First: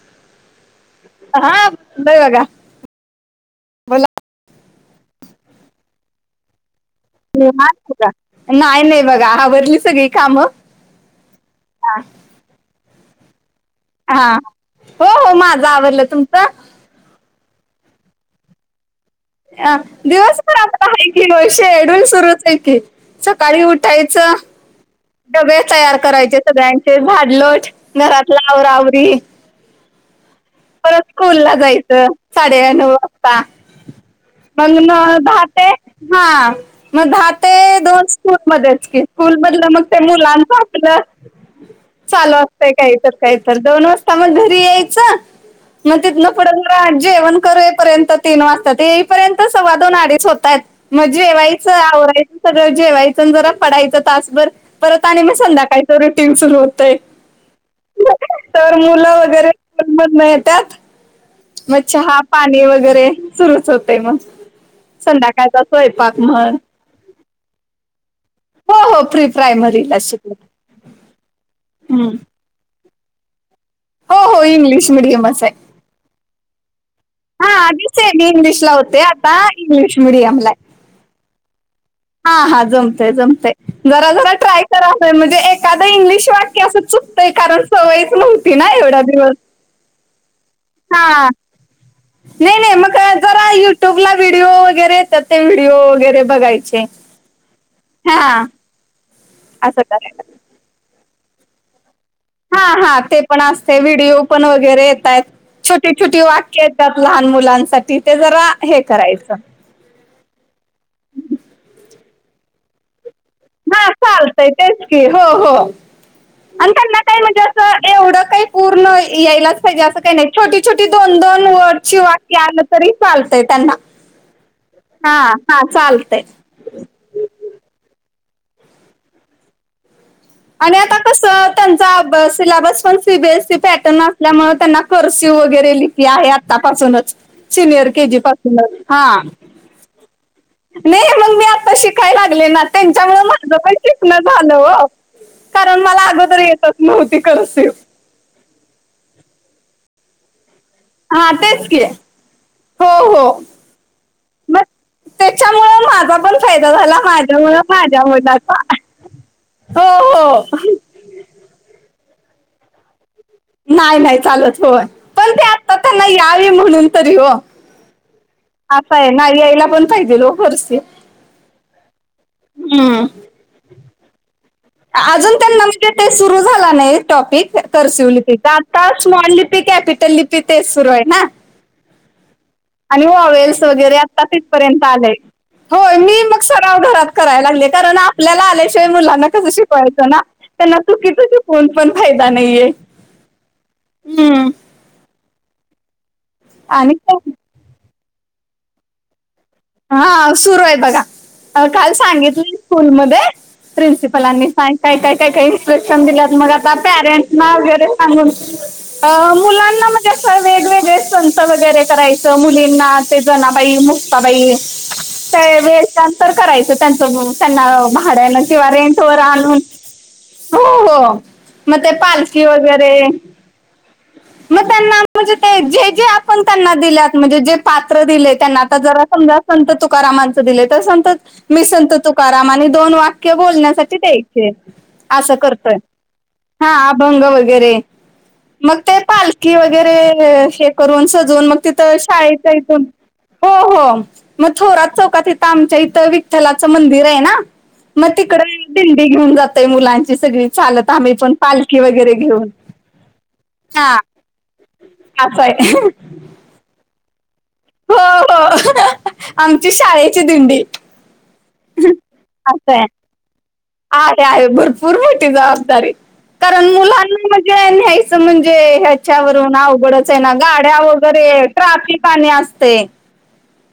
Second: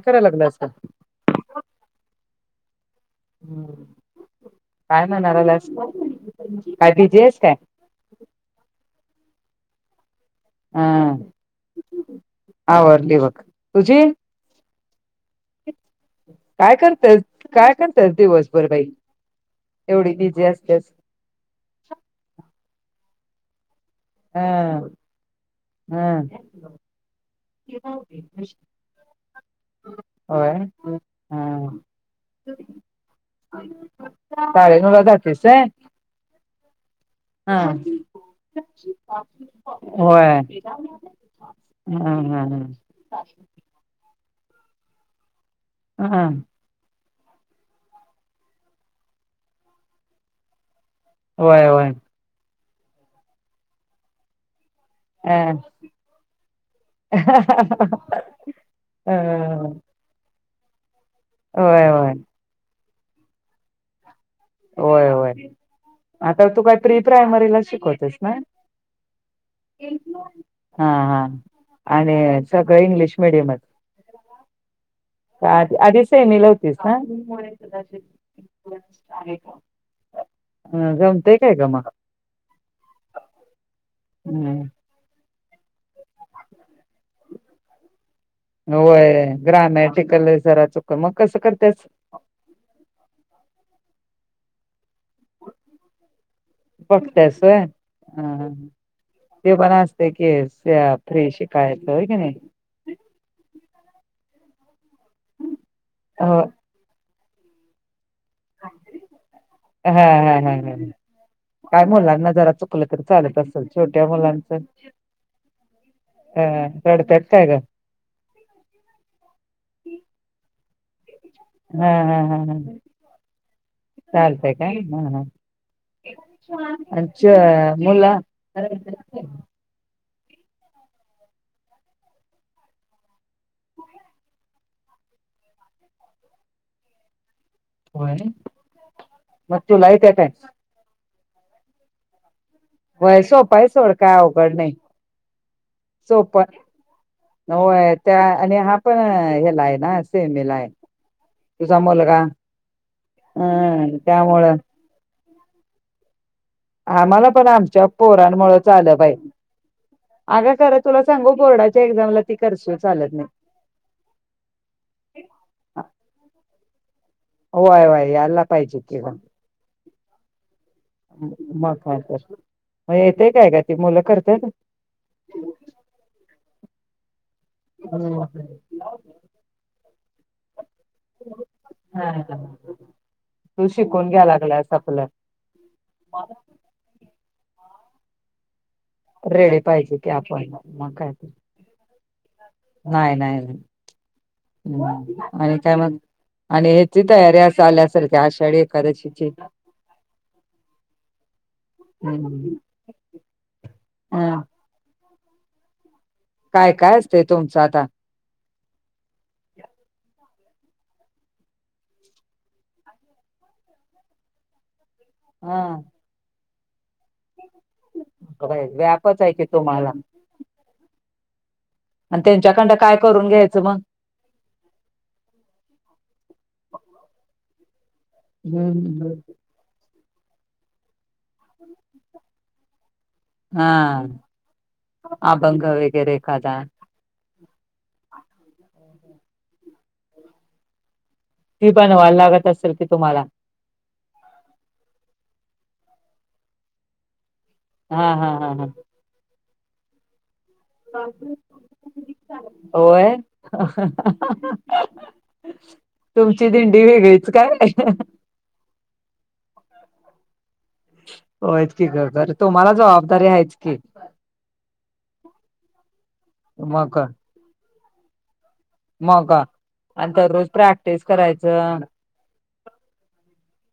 कराय लागलोय असं. हा बघा. हम्म, बोला काय नाराज हाईस. [unintelligible] नाही नाही बघा, आवररली सगळी कामं. हा आवरली बघ, तुझी? हा हा. हो हो माझ आवरलं तुमचं काय करतेस, काय करत्यास दिवसभर बाई? आ एवढी बिझी दिवसभर असतेस आपलं हे की ओ, शेड्युल सुरूच हाय की. सकाळी उठायचं, हा डबे तयार हा करायचे सगळ्यां ते झाडलोट, घरातला आवरा आवरी. होय. परत हा स्कूलला जायचं, साडेआठ वाजता. मग ना साडेनऊला जातेस दहा व्हय ते हा. मग दहा हा ते दोन स्कूलमध्येच की, स्कूल मधलं मग ते होय मुलांचं आपलं हा चालू हा हा असते कायतर कायतर. दोन वाजता मग घरी यायचं, मग हा तिथनं पुढं [unintelligible] जेवण करेपर्यंत तीन वाजतात. येईपर्यंत सव्वा दोन अडीच होताहेत. मग होय जेवायचं, होय आवरायचं सगळं जेवायचं आन जरा पडायचं तासभर. परत आणि मग अ संध्याकाळीच रुटीन सुरू होतंय. अ. म येत्यात, मग होय होय चहा पाणी वगैरे सुरूच होतेय मग. होय होय, संध्याकाळचा स्वयंपाक आता म्हण तू काय प्री प्रायमरीला शिकवतेस ना? हो हो, प्री प्रायमरीलाच शिकव हा हा आणि सगळं इंग्लिश मिडियमच? हो हो, इंग्लिश मीडियमच. आध आधी सेमीला होतीस ना? हा आधीच सेमी इंग्लिशला होते, आता इंग्लिश मिडियमला हाय. जमतय काय ग मग? हा हा जमतंय जमतंय. जरा जरा ट्राय हं करायलोय म्हणजे एखादं इंग्लिश वाक्य असं चुकतंय, कारण सवयच नव्हती ना एवढ्या होय दिवस. ग्रामॅटिकल जरा चुक मग हा कसं करतेस? नाही नाही, मग काय जरा युट्यूबला व्हिडिओ वगैरे येतात, ते व्हिडिओ वगैरे बघायचे. बघत्यास होय, हा ते बर असं असतंय करायला की [unintelligible] ते शिकायचं होय का नाही. हा हा ते पण असतंय. व्हिडिओपण वगैरे येतायत. छोटी छोटी हो वाक्य त्यात लहान मुलांसाठी, ते जरा हे करायचं. हा हा हा हा, काय मुलांना जरा चुकलं तरी चालत अस- हा चालतंय, तेच की हो हो अ आणि त्यांना काय रडत्यात म्हणजे ग? असं एवढं काही पूर्ण यायलाच पाहिजे, असं काही नाही. छोटी छोटी दोन दोन हा वरची वाक्य आलं तरी चालतंय त्यांना. चालतंय काय? हा हा, चालतंय. अच्छा मुला आणि आता कसं त्यांचा सिलेबस पण सीबीएसई पॅटर्न असल्यामुळं त्यांना कर्स्यू वगैरे आहे आतापासूनच. सिनियर होय केजी पासूनच हा. मग तुला येत्या काय? नाही मग मी आता शिकाय लागले ना. होय त्यांच्यामुळं सोपा म्हटलं आहे पण सोड शिकण काय अवघड झालं नाही हो. कारण मला सोप अगोदर येतच नव्हती कर्सिव. होय त्या आणि हा पण हेला आहे ना, सेमीला हाय. हा तेच तुझा की मुलगा, हो हं त्यामुळं. तेच्यामुळे माझा पण फायदा झाला, आम्हाला पण माझ्यामुळं आमच्या माझ्या पोरांमुळे मुलाचा, चालं बाई हो अगं हो. खरं तुला सांगू, बोर्डाच्या एक्झामला ती करशू चालत नाहीत. न्हाय न्हाय चालत होय, पण ते आता त्यांना यावी म्हणून तरी हो. होय होय यायला पाहिजे असं कि आहे ग ना, यायला पण पाहिजे लोक करसी. मग काय तर मग येतय काय का ती मुलं करतेत. अजून पण म्हणजे ते सुरू झाला नाही टॉपिक करसिव लिपी आता स्मॉल लिपी, कॅपिटल लिपी तेच सुरु आहे ना. हा का. आणि वावेल्स वगैरे आता तिथपर्यंत आपलं आलेय. होय, मी मग सराव घरात कराय लागले, कारण आपल्या आल्या ते मुलांना कसं रेडी पाहिजे शिकवायचं की ना, आपण त्यांना चुकीचं शिकवून पण फायदा नाहीये. न्हाय न्हाय. हम्म. आणि काय मग आणि ह्याची तयारी अस आल्यासारखी आषाढी एखकादशीची. हा सुरू आहे बघा काल हम्म सांगितलं स्कूलमध्ये ह प्रिन्सिपलांनी काय काय काय काय काय इन्स्ट्रक्शन दिल्यात मग काय आता काय असते पॅरेंट्सना तुमचं आता वगैरे सांगून अ मुलांना म्हणजे असं वेगवेगळे संत वगैरे करायचं मुलींना ते जनाबाई मु ता बाई हा त्यावेळेस आन्सर करायचं त्यांच म त्यांना महा भाड्याना किवा रेंट वर व्यापच आहे की आणून तुम्हाला हो हो. म ते आणि पालखी त्यांच्याकडं काय वगैरे करून घ्यायचं मग मग त्यांना म्हणजे ते जे जे आपण त्यांना दिल्यात म्हणजे जे पात्र दिले त्यांना आता जरा हम्म समजा संत तुकारामांच दिले तर संत मी संत तुकारामनी आणि दोन वा क्य हा बोलणंसाठी द्यायचे असं अभंग करतंय वगैरे एखादा हा आ भंग वगैरे मग ते पालखी वगैरे शे करून सजवून मग ती तिथं बनवायला लागत शाळेचा असेल इथून की तुम्हाला हो हो मग थोरात चौकात इथं आमच्या इथं विठ्ठलाचं मंदिर आहे ना मग हा हा तिकड हा हा दिंडी घेऊन जातय मुलांची सगळी चालत आम्ही पण पालखी वगैरे घेऊन होय हा. असं आहे. तुमची दिंडी वेगळीच काय? हो हो आमची शाळेची दिंडी. होयेतं ती की गर दर तुम्हाला जबाबदारी आहेच की आहे-आहे भरपूर मोठी जबाबदारी कारण मग मुलांना म्हणजे न्यायचं म्हणजे मग ह्याच्यावरून अवघडच आणि आहे ना दररोज गाड्या प्रॅक्टिस वगैरे करायचं ट्राफिक आणि असते.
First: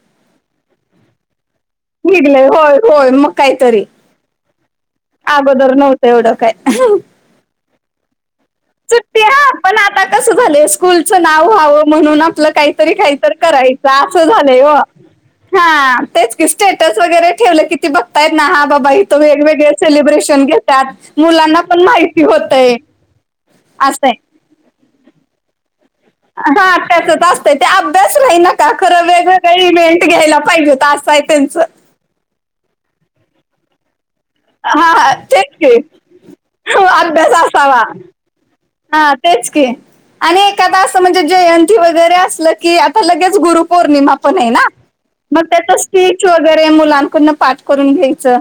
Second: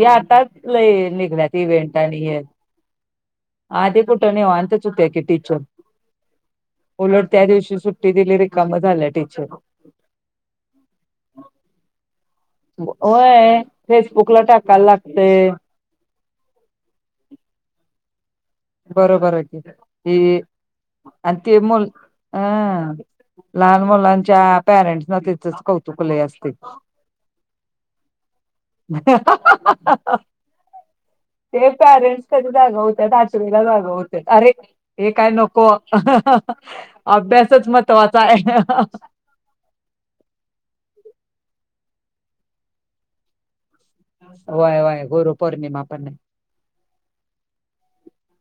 या आता लई निघल्या इवेंट आणि हे निघले होय होय मग काहीतरी आदी कुठे निवांतच होत्या के टीचर अगोदर नव्हतं एवढं काय उलट त्या दिवशी सुट्टी दिली रिकामं झालं टीचर. सुट्ट्या पण आता कस झालं स्कूलचं नाव व्हावं म्हणून आ पलं काहीतरी काहीतर होय करायच असं फेसबुकला झालंय हो टाकायला लागतय हा. तेच की स्टेटस वगैरे ठेवलं किती बघताय ना हा गं बाई तर बरोबर आहे की वेगवेगळेच ही सेलिब्रेशन घेतात आणि ते मुलांना पण मुल माहिती होतय. अं लहान मुलांच्या पॅरेंट्सना त्याचच कौतुकले लई असते. त्यातच असतं ते अभ्यास नाही नका खरं वेगवेगळे इव्हेंट घ्यायला पाहिजेत असं आहे त्यांचं. ते पॅरेंट्स कधी जागा होतय आचलेला जागा होते अरे हे हा काय तेच नको की अभ्यास अभ्यासच असावा महत्वाचा आहे. हा तेच की आणि एखादा असं म्हणजे जयंती वगैरे असलं की आता लगेच गुरुपौर्णिमा पण ना आहे व्हय व्हय म त्याचा गुरुपौर्णिमा पण स्टीच वगैरे मुलांकडून पाठ करून घ्यायचं.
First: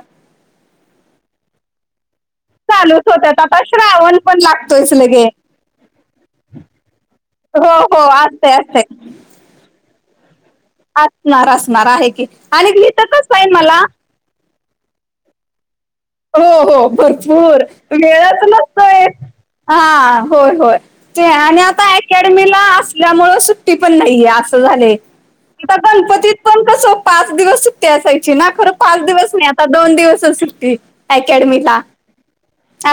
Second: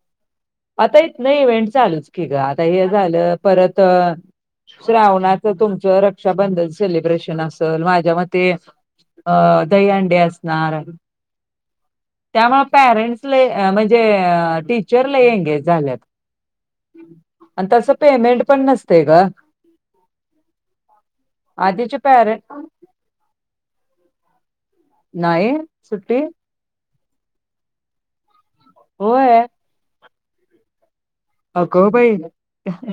आता इथनं ही इव्हेंट चालूच की गं आ आता हे चालूच झालं होत्यात आता परत श्रावण पण लागतोयच लगे श्रावणाचं तुमचा रक्षाबंधन सेलिब्रेशन हो असेल हो माझ्या मते असतय असतय अ दही अंडे असणार. नार असणार आहे. की त्यामुळे आणि इथं पॅरेंट्स कसं लई आहे मला म्हणजे टीचर लई एंगेज झाल्यात. हो हो भरपूर आणि तसं पेमेंट वेळच पण नसतय. ग हा होय होय ते आणि आता आधीचे पॅरेंट अकॅडमीला असल्यामुळे सु [unintelligible] पण नाहीये अस झालंय. नाही आता सुट्टी गणपतीत पण कसं पाच दिवस सुट्ट असायची ना, खरं पाच दिवस होय नाही आता दोन दिवसच सुट्टी. अकॅडमीला अगं बाई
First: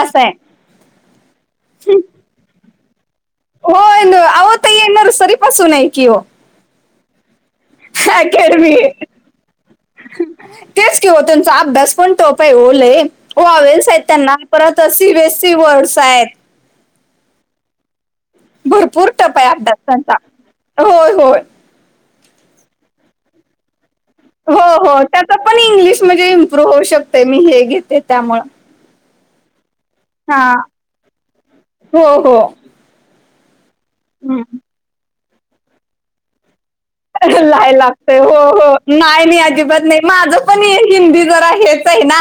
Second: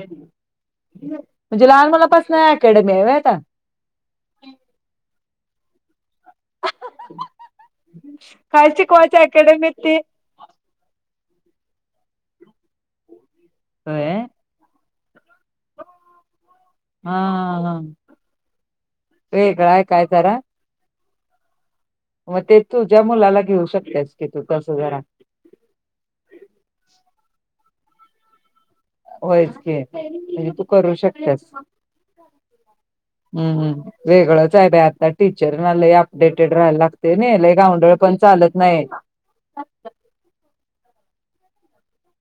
असं आहे. लहान मुलापासनं अकॅडमी आहे व्हय आता? होय आन अहो ताई नर्सरीपासून आहे की ओ. काय अकॅडमी. चीकवायच्या अकॅडमीत ती? तेच की हो तोनचा अभ्यास पण टफ हाय हो लई वॉवेल्स आहेत होय त्यांना परत तर C B S C words आहेत. हा हा हा. भरपूर टफ आहे अभ्यास त्यांचा जरा होय-होय. मग ते तुझ्या मुलाला घेऊ शकतेस की तू तसं जरा. तो पण इंग्लिश म्हणजे इम्प्रूव्ह होऊ शकतोय मी हे घेते त्यामुळं. होयच की म्हणजे हां. तू करू शकत्यास. हो, हो. हम्म हम्म हं. वेगळंच आहे बाई आता टीचरना लई अपडेटेड राहायला लाग लाय लागतय हो हो नाही मी अजिबात नाही. माझं पण हिंदी जरा हेच आहे ना,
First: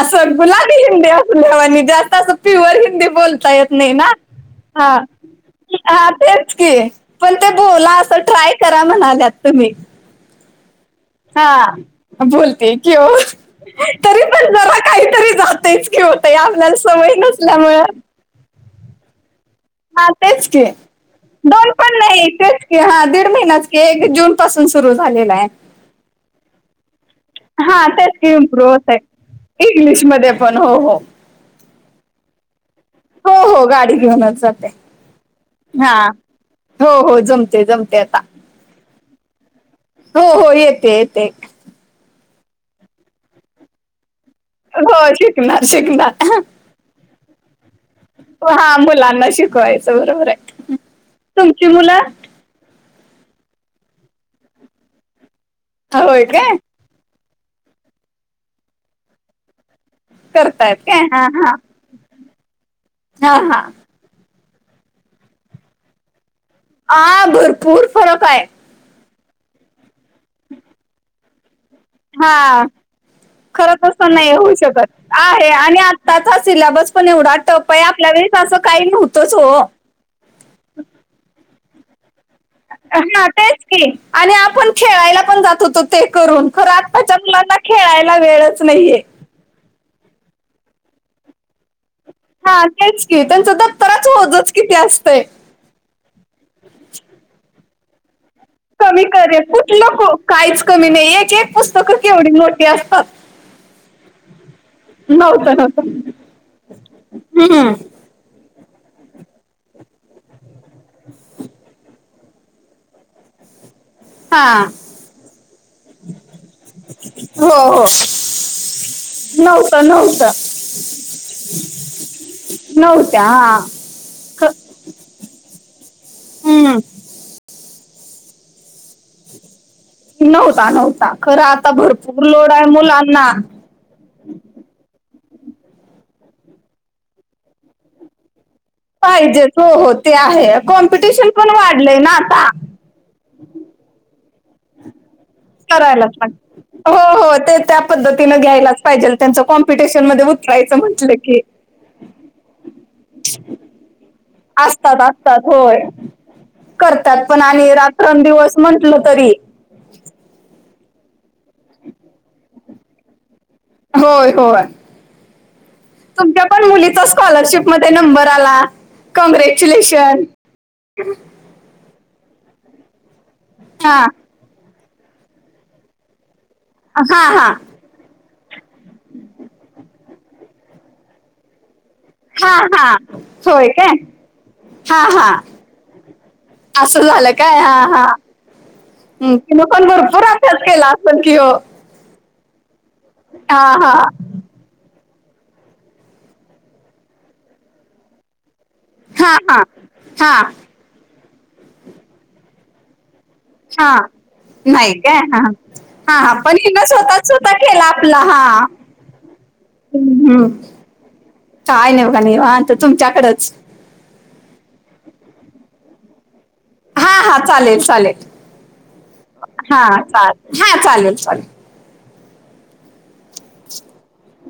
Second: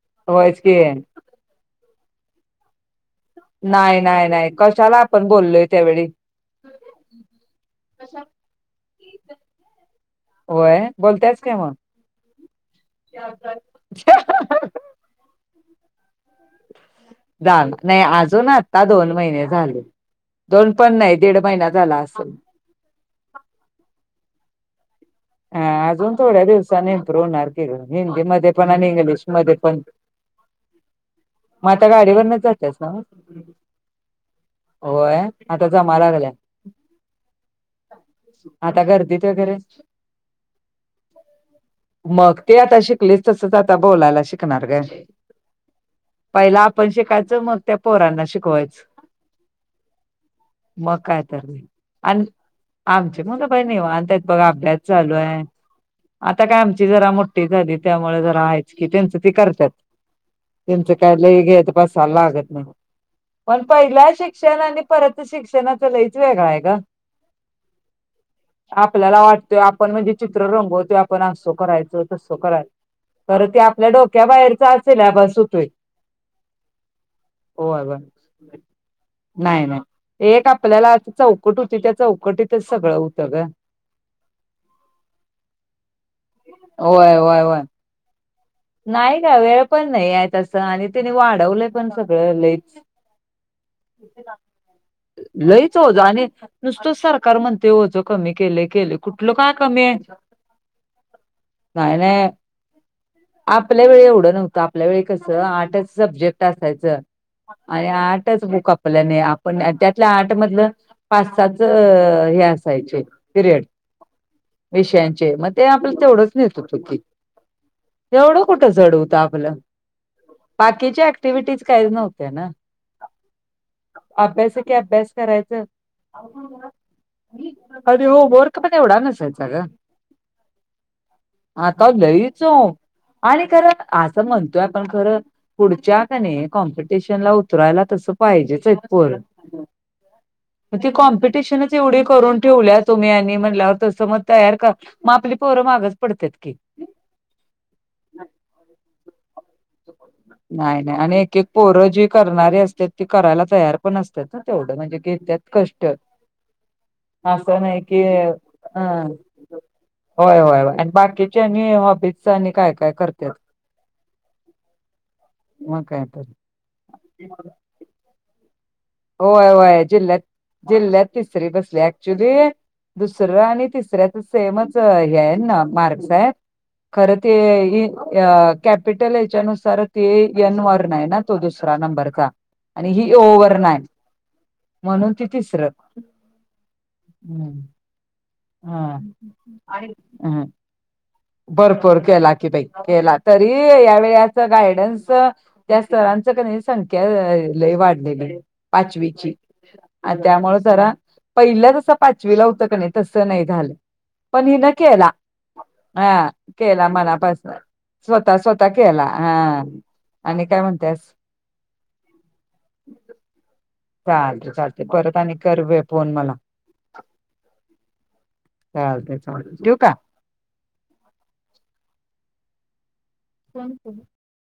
असं होयच [unintelligible] की हिंदी वाांनी जास्त असं प्युअर हिंदी बोलता येत नाही ना नाही हा. कशाला आपण बोललोय त्यावेळी हा तेच, की पण ते बोला असं ट्राय करा म्हणाल होय बोलतायच काय मग हा बोलते कि ओ. तरी पण जरा काहीतरी राहतंयच की ओ ताई आपल्याला सवय जाण नसल्यामुळं नाही अजून आता दोन महिने झालेत. हा तेच की, दोन पण नाही असेल तेच की हा दीड महिनाच की एक जून पासून सुरू झालेला आहे. हा अजून थोड्या दिवसाांनी इम्प्रूव्ह होणार की ग हा तेच की हिंदीमध्ये पण इमप्रूव्ह आणि होतंय. इंग्लिशमध्ये पण इंग्लिशमध्ये पण हो हो. मग आता गाडीवरनच जात्यास नव्हं? हो हो गाडी घेऊनच जात्या. होय? आता हा जमा लागल्या हो हो जमते जमते आता. आता गर्दीत वगैरे? हो हो येते येते. मग ते आता शिकलीस तसंच आता बोलायला शिक. शिकणार ग. हो शिकणार शिकणार पहिलं आपण शिकायच, मग त्या पोरांना हा शिकवायचं मुलांना शिकवायचं बरोबर आहे. मग काय तर नाही तुमची मुलं? आणि आमची मुलं बाय निवांत आहेत बघ. अभ्यास चालू आहे, आता काय आम ची जरा मोठी झाली त्यामुळे जरा हायच की तेंच ती करत्यात. करतायत त्यांचं काय हा लय हा घे बसायला लागत नाही, हा हा पण पहिल्या शिक्षण आणि परतच शिक्षणाच लईच वेगळा आहे. ग हा भरपूर फरक आहे. आपल्याला वाटतोय आपण म्हणजे चित्र रंगवतोय, आपण असं करायचं, तसं कराय खर तसं नाही होऊ शकत सिलॅबस आहे होतोय आणि आताचा सिलॅबस पण एवढा टप आहे होय ब आपल्यावेळेस असं काही नव्हतंच ओ. नाही नाही एक आपल्याला अशी चौकट होती त्या चौकटीत हा तेच की आणि आपण खेळायला पण जात होतो ते करून. खरं होय आत्ताच्या होय मुलांना होय खेळायला वेळच नाहीये. नाही वेळ पण नाही आहे तसं आणि त्यानी वाढवलेत पण सगळं हा लईच तेच की त्यांचं दप्तराच ओझच किती असतंय. लईच ओझं आणि नुसतंच सरकार म्हणतंय ओझ कमी केलंय केल कमी करेल कुठलं काहीच कमी नाही, एक एक पुस्तकं नाही नाही केवढी मोठी असतात. आपल्या वेळी एवढं नव्हतं, आपल्या वेळी कसं नव्हतं नव्हतं आठच सब्जेक्ट असायचं. हम्म. आणि आठच बूक अप आपल्याने आपण त्यातल्या आठ मधलं पाचच हे असायचे पिरियड हा विषयांचे म ते आपलं तेवढंच न्हेत होती की. हो हो. एवढं कुठं जड होतं आपलं? नव्हतं नव्हतं बाकीच्या ऍक्टिव्हटीज काहीच नव्हत्या ना. नव्हत्या हा ख- अभ्यास एके अभ्यास करायच. हम्म. आणि होमवर्क तो काय एवढा नसायचा गं. नव्हता नव्हता. खरं आता भरपूर लईच लोड आहे हो. मुलांना. आणि खरं असं म्हणतोय आपण खरं पुढच्या का नाही कॉम्पिटिशनला उतरायला तसं पाहिजेच पोर पाहिजेच हो हो ते आहे ती कॉम्पिटिशन पण कॉम्पिटिशनच वाढलंय एवढे ना करून आता ठेवल्या तुम्ही आणि म्हटलंयावर तसं म तयार कर मा आपली पोरं मागच करायलाच पाडत्यात की. लागतं हो हो ते त्या पद्धतीनं घ्यायलाच पाहिजेल त्यांचं कॉम्पिटिशन मध्ये उतरायचं नाही नाही म्हटलं आणि एक की. एक पोरं जी करणारी असते ती करायला तयार पण असत्यात. असतात असतात होय करतात पण आणि रात्र अन दिवस. हा होय होय आणि बाकीच्या आणि हॉबीचा आणि काय काय करत्यात. होय होय मग काय तर तुमच्या पण मुलीचा स्कॉलरशिप मध्ये नंबर आला होय होय जिल्ह्यात कॉंग्रॅच्युलेशन! जिल्ह्यात तिसरी बसली ऍक्च्युली दुसरं आणि हा तिसऱ्यातचं सेमच हे आहे ना मार्क्स आहेत खरं हा हा ते अ कॅपिटल याच्यानुसार ते एन वरनं आहे ना तो दुसरा नंबर हा हा होय काय? हा म्हणून ती हा तिसरं असं झालं काय हा हा. हा हम्म कि तिने पण भरपूर असभ्याच केला असल कि हो? पोर केला की ताई केला तरी हा हा यावेळी अ सं गायडन्स त्या स्तरांच क नाही संख्या अ लई वाढलेली. पाचवीची हा हा हा त्यामुळे जरा पहिल्या जसं पाचवी ला होतं क नाही तसं नाही झालं हा पण हिला नाही केला. काय हा हा पण हिनं केला स्वतः स्वतः मनापासून केला आपला स्वतः हा स्वतः केला हा. हम्म. आणि हम्म. काय म्हणतेस? काय नाही हो का निवांत तुमच्याकडच. चालत चालते परत आणि करवे फोन मला. हा हा चालेल चालेल चालते चालते ठेवू हा का चा हा चालेल चालेल. कोण कोण